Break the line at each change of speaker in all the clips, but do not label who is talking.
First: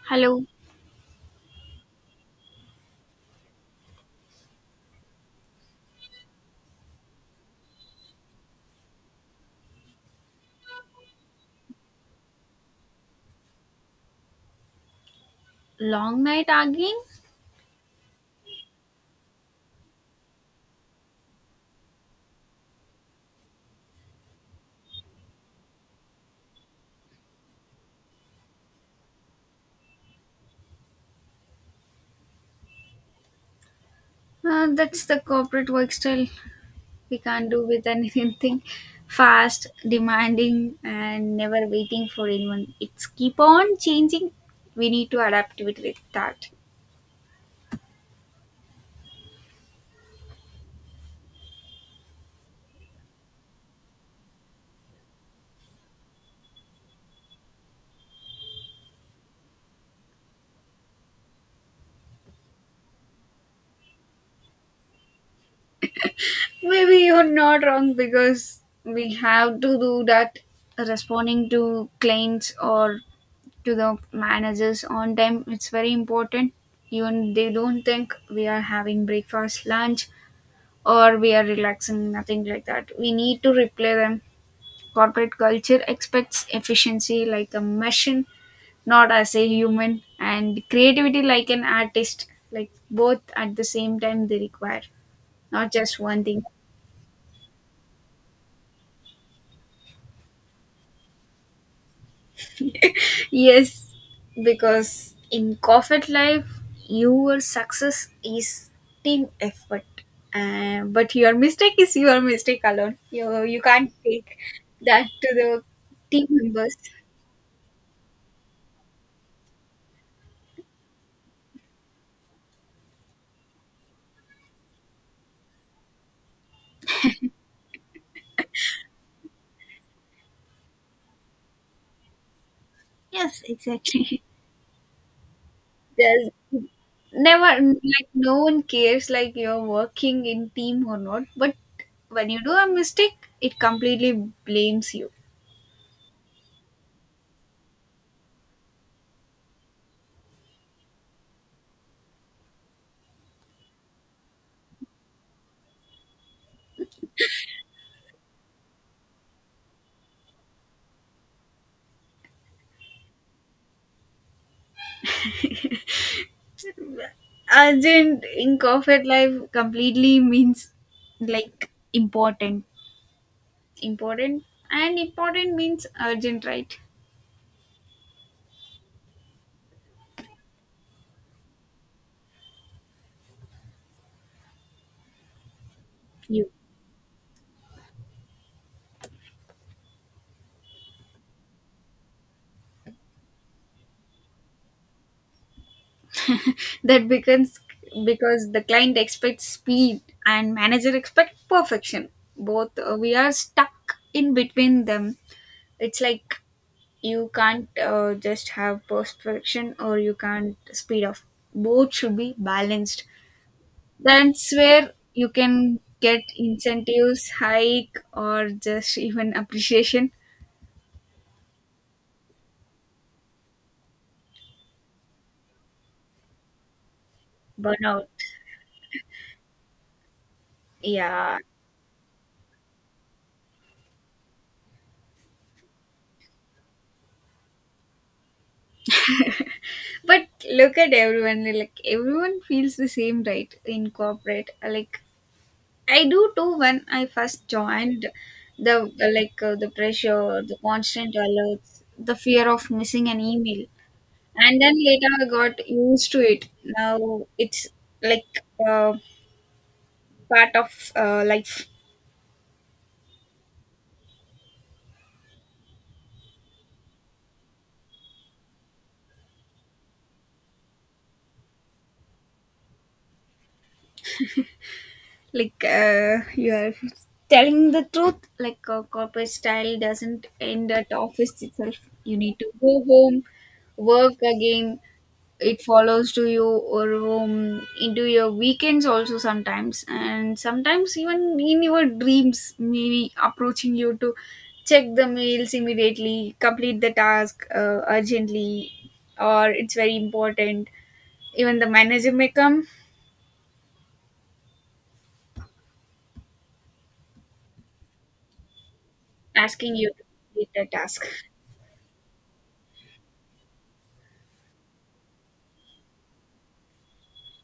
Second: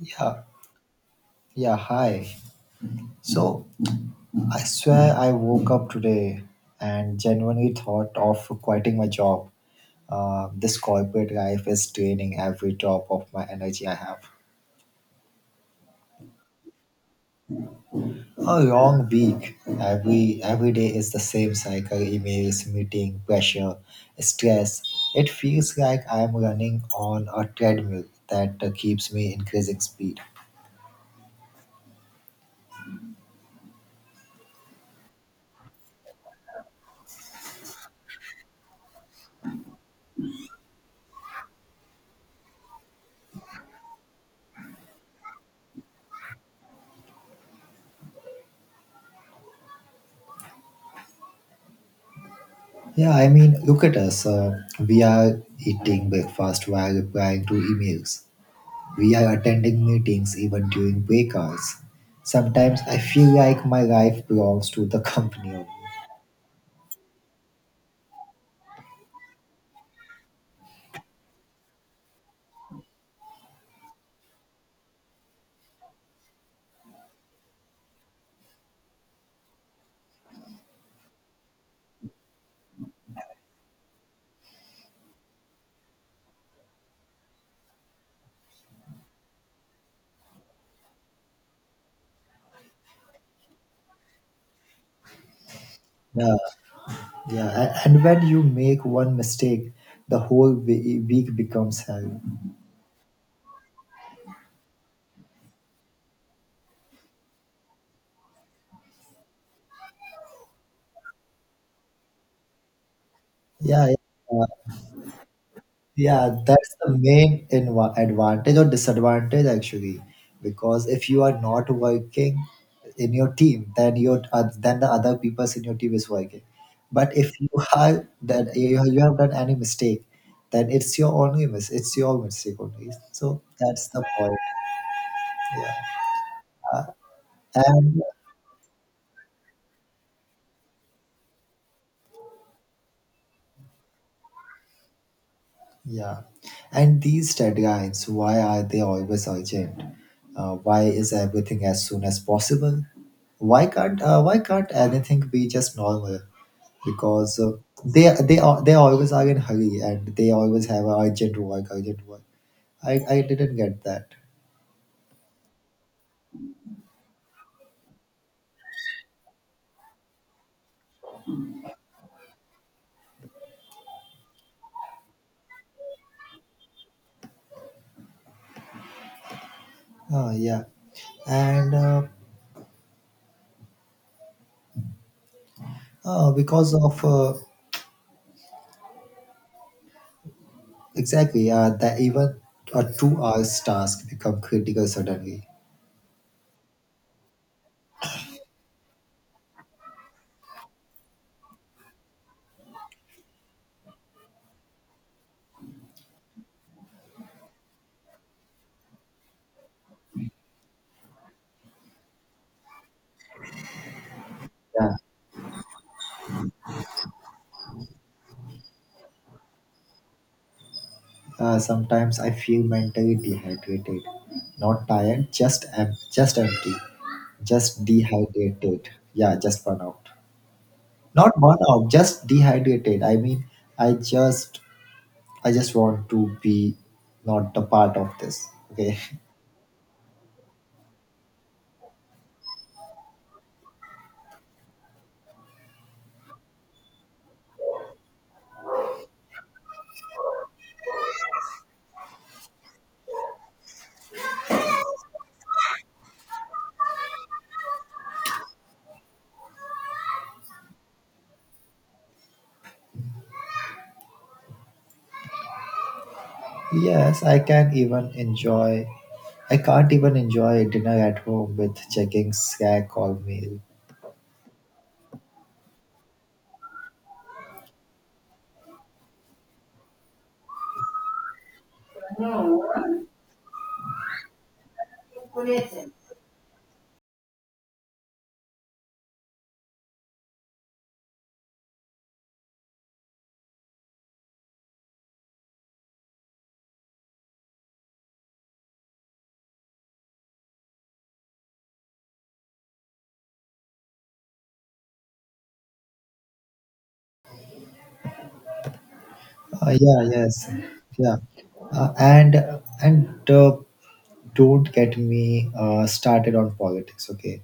Yeah,
Hello,
yeah, hi. So I swear I woke up today and genuinely thought of quitting my job. This corporate life is draining every drop of my energy I have.
long night arguing?
A long week. Every day is the same cycle: emails, meeting, pressure, stress. It feels like I am running on a treadmill that keeps me increasing speed.
That's the corporate work style. We can't do with anything fast, demanding, and never waiting for anyone. It's keep on changing. We need to adapt with that.
Yeah, I mean, look at us. We are eating breakfast while replying to emails. We are attending meetings even during break hours. Sometimes I feel like my life belongs to the company only.
Maybe you're not wrong because we have to do that, responding to clients or to the managers on time. It's very important. Even they don't think we are having breakfast, lunch, or we are relaxing, nothing like that. We need to replay them. Corporate culture expects efficiency like a machine, not as a human, and creativity like an artist, like both at the same time they require, not just one
Yeah,
thing.
yeah. And when you make one mistake, the whole week becomes hell.
Yes, because in corporate life, your success is team effort. But your mistake is your mistake alone. You
Yeah,
can't take
yeah.
that to the team
Yeah,
members.
that's the main advantage or disadvantage actually, because if you are not working in your team, then your then the other people in your team is working. But if you have that you have done any mistake, then it's your mistake only.
Yes,
So that's the
exactly.
point. Yeah,
There's never,
and
like, no one cares like you're working in team or not, but when you do a mistake, it completely blames you.
Yeah. And these deadlines, why are they always urgent? Why is everything as soon as possible? Why can't anything be just normal? Because they always are in hurry and they always have urgent work, urgent work. I didn't get that.
Urgent in corporate life completely means like important, important, and important means urgent, right?
Yeah. and
You.
because of exactly that even a 2 hour task become critical suddenly.
That becomes because the client expects speed and manager expect perfection. Both we are stuck in between them. It's like you can't just have perfection or you can't speed off. Both should be balanced. That's where
Yeah.
you can get incentives hike or just even appreciation.
Sometimes I feel mentally dehydrated, not tired, just empty, just
Burnout,
dehydrated. Yeah, just burnout. Not
yeah.
burnout, just dehydrated. I mean, I just I just want to be not the part of this. Okay.
But look at everyone, like everyone feels the same, right, in corporate. Like, I do too when I first joined the, like, the pressure, the constant alerts, the fear of missing an email. And then later I got used to it. Now it's like, uh, part of life.
Yes, I can even enjoy. I can't even enjoy dinner at home with checking Slack all meal.
Like, you are telling the truth. Like, corporate style doesn't end at office itself. You need to go home, work again,
Uh,
it follows to you or into your weekends also sometimes, and sometimes even in your dreams, maybe approaching you to check the mails immediately, complete the task urgently, or it's very important. Even the manager may come asking you to
yeah.
complete
Yes.
the task.
Yeah. And don't get me started on politics, okay?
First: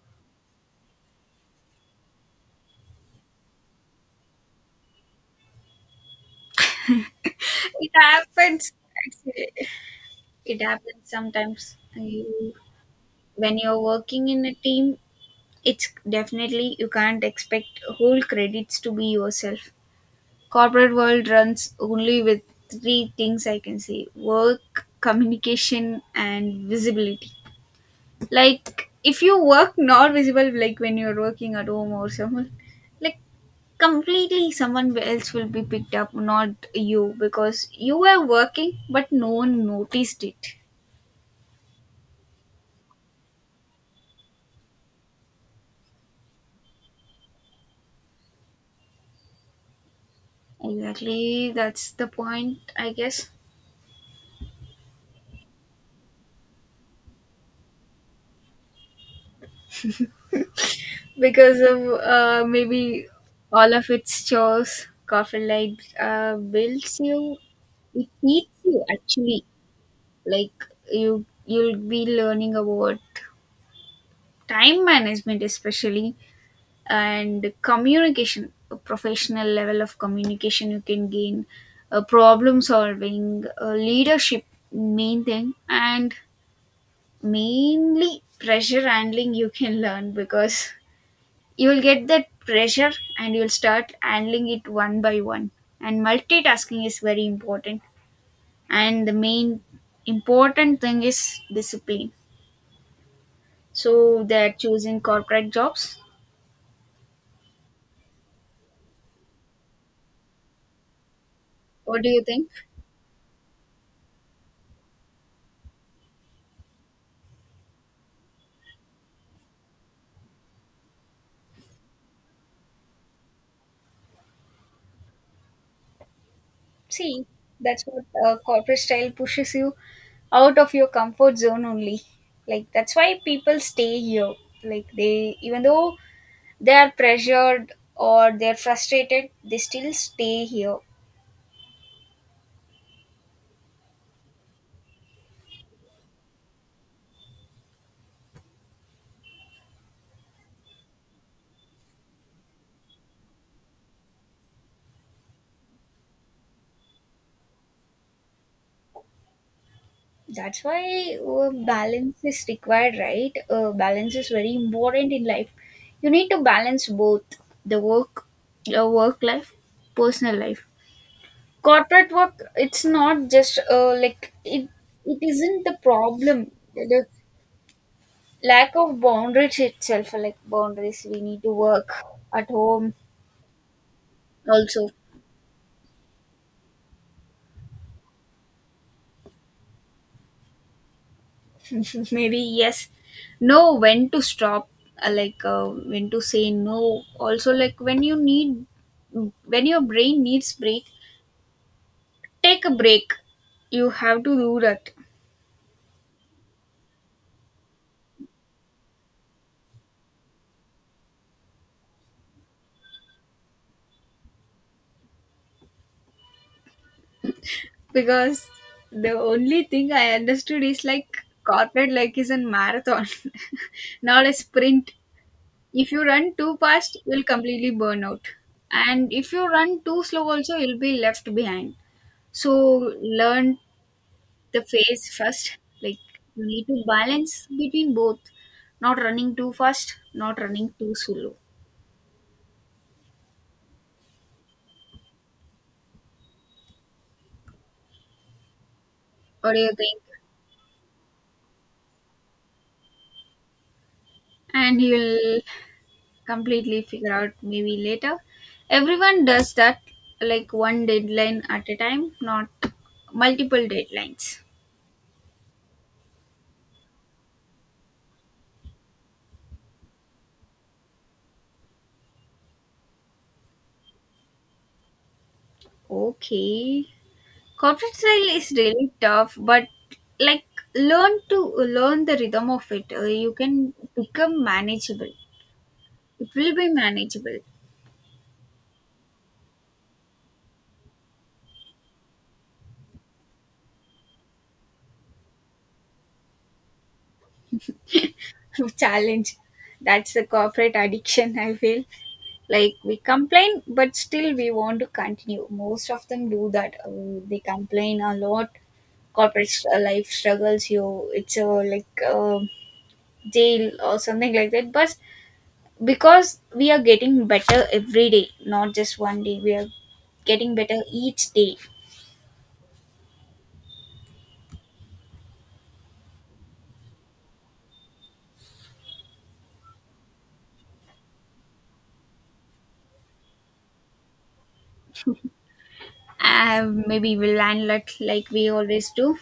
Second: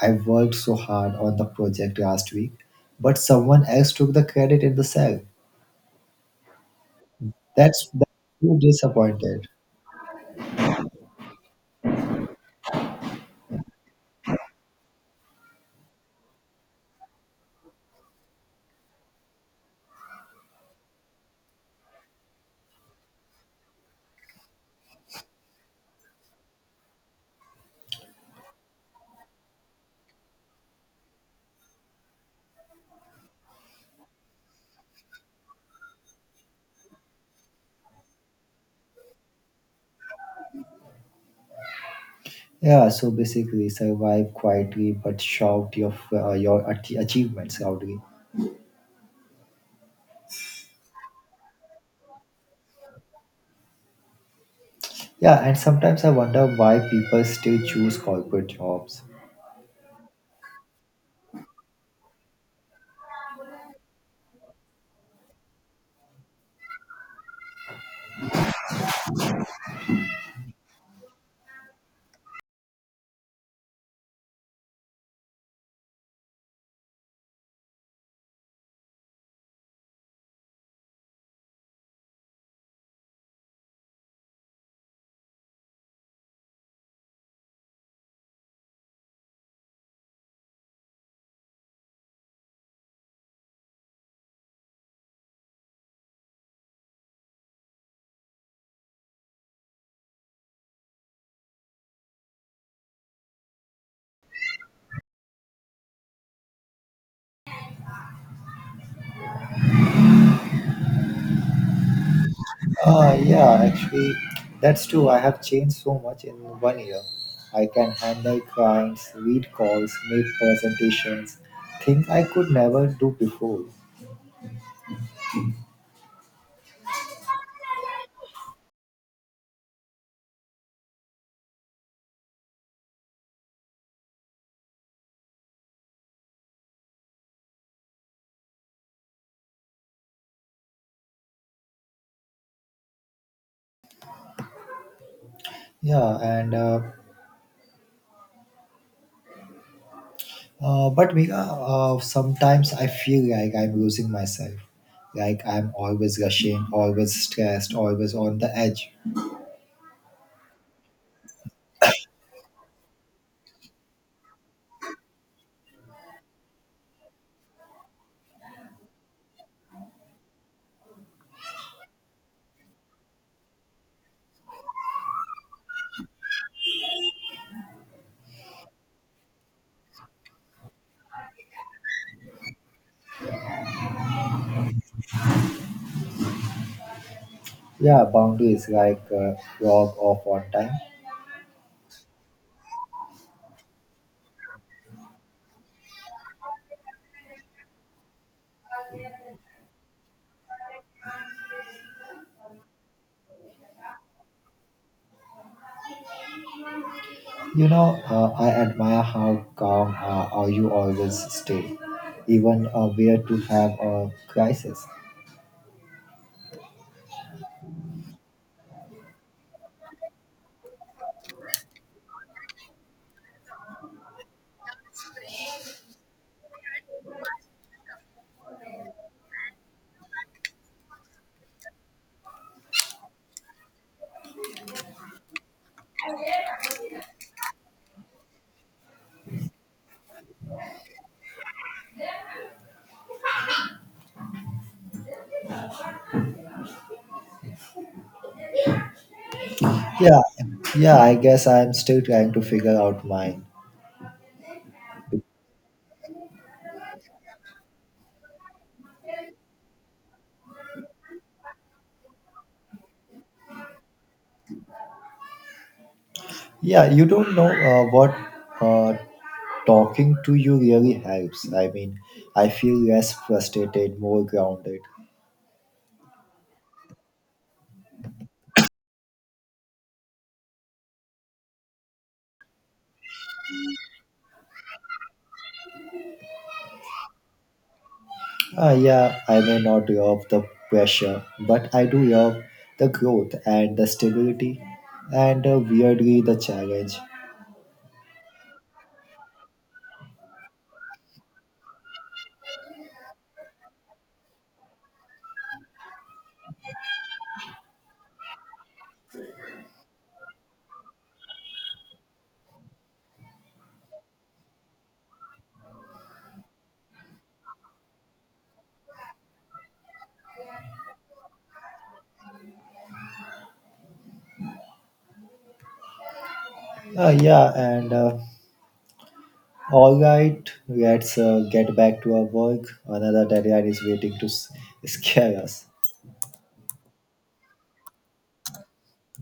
I worked so hard on the project last week, but someone else took the credit in the cell. that's
It
that's so
happens.
disappointed.
Actually, it happens sometimes, you, when you're working in a team, it's definitely you can't expect whole credits to be yourself. Corporate world runs only with three things I can say: work, communication, and visibility. Like if you work not visible, like when you're working at home or someone, like completely someone else will be picked up, not you, because you were working but no one noticed it.
Yeah, so basically survive quietly but shout your achievements loudly.
Exactly, that's the point, I guess.
Yeah, and sometimes I wonder why people still choose corporate jobs.
Because of maybe all of its chores, coffin light builds you. It teaches you, actually, like, you'll be learning about time management especially, and communication, a professional level of communication you can gain, problem solving, leadership main thing, and mainly pressure handling you can learn, because you will get that pressure and you'll start handling it one by one. And multitasking is very important, and the main important thing is discipline. So they're choosing corporate jobs. What do you think?
Yeah, actually, that's true. I have changed so much in one year. I can handle clients, lead calls, make presentations, things I could never do before.
See, that's what corporate style pushes you out of your comfort zone only. Like, that's why people stay here. Like, they, even though they are pressured or they're frustrated, they still stay here.
Yeah, and but Mika, sometimes I feel like I'm losing myself. Like I'm always rushing, always stressed, always on the edge.
That's why balance is required, right? Balance is very important in life. You need to balance both the work, your work life, personal life. Corporate work, it's not just like it. It isn't the problem. The lack of boundaries itself, like boundaries, we need to work at home also.
Yeah, boundaries like log off on time.
Maybe, yes. Know when to stop, like, when to say no. Also, like, when you need, when your brain needs break, take a break. You have to do that.
You know, I admire how calm you always stay, even where to have a crisis.
Because the only thing I understood is, like, corporate, like, is a marathon, not a sprint. If you run too fast, you'll completely burn out, and if you run too slow also, you'll be left behind. So learn the phase first. Like, you need to balance between both, not running too fast, not running too slow. What do you think?
Yeah, yeah, I guess I'm still trying to figure out mine.
And you'll completely figure out maybe later. Everyone does that, like one deadline at a time, not multiple deadlines.
Yeah, you don't know what uh, talking to you really helps. I mean, I feel less frustrated, more grounded.
Okay, corporate style is really tough, but, like, learn to learn the rhythm of it. You can become manageable, it will be manageable.
Yeah, I may not love the pressure, but I do love the growth and the stability, and weirdly, the challenge.
Challenge. That's the corporate addiction, I feel. Like we complain, but still we want to continue. Most of them do that. They complain a lot. Corporate life struggles you. It's a like jail or something like that. But because we are getting better every day, not just one day. We are getting better each day.
Yeah, and All right, let's get back to our work. Another deadline is waiting to scare us.
Maybe we'll land like we always do.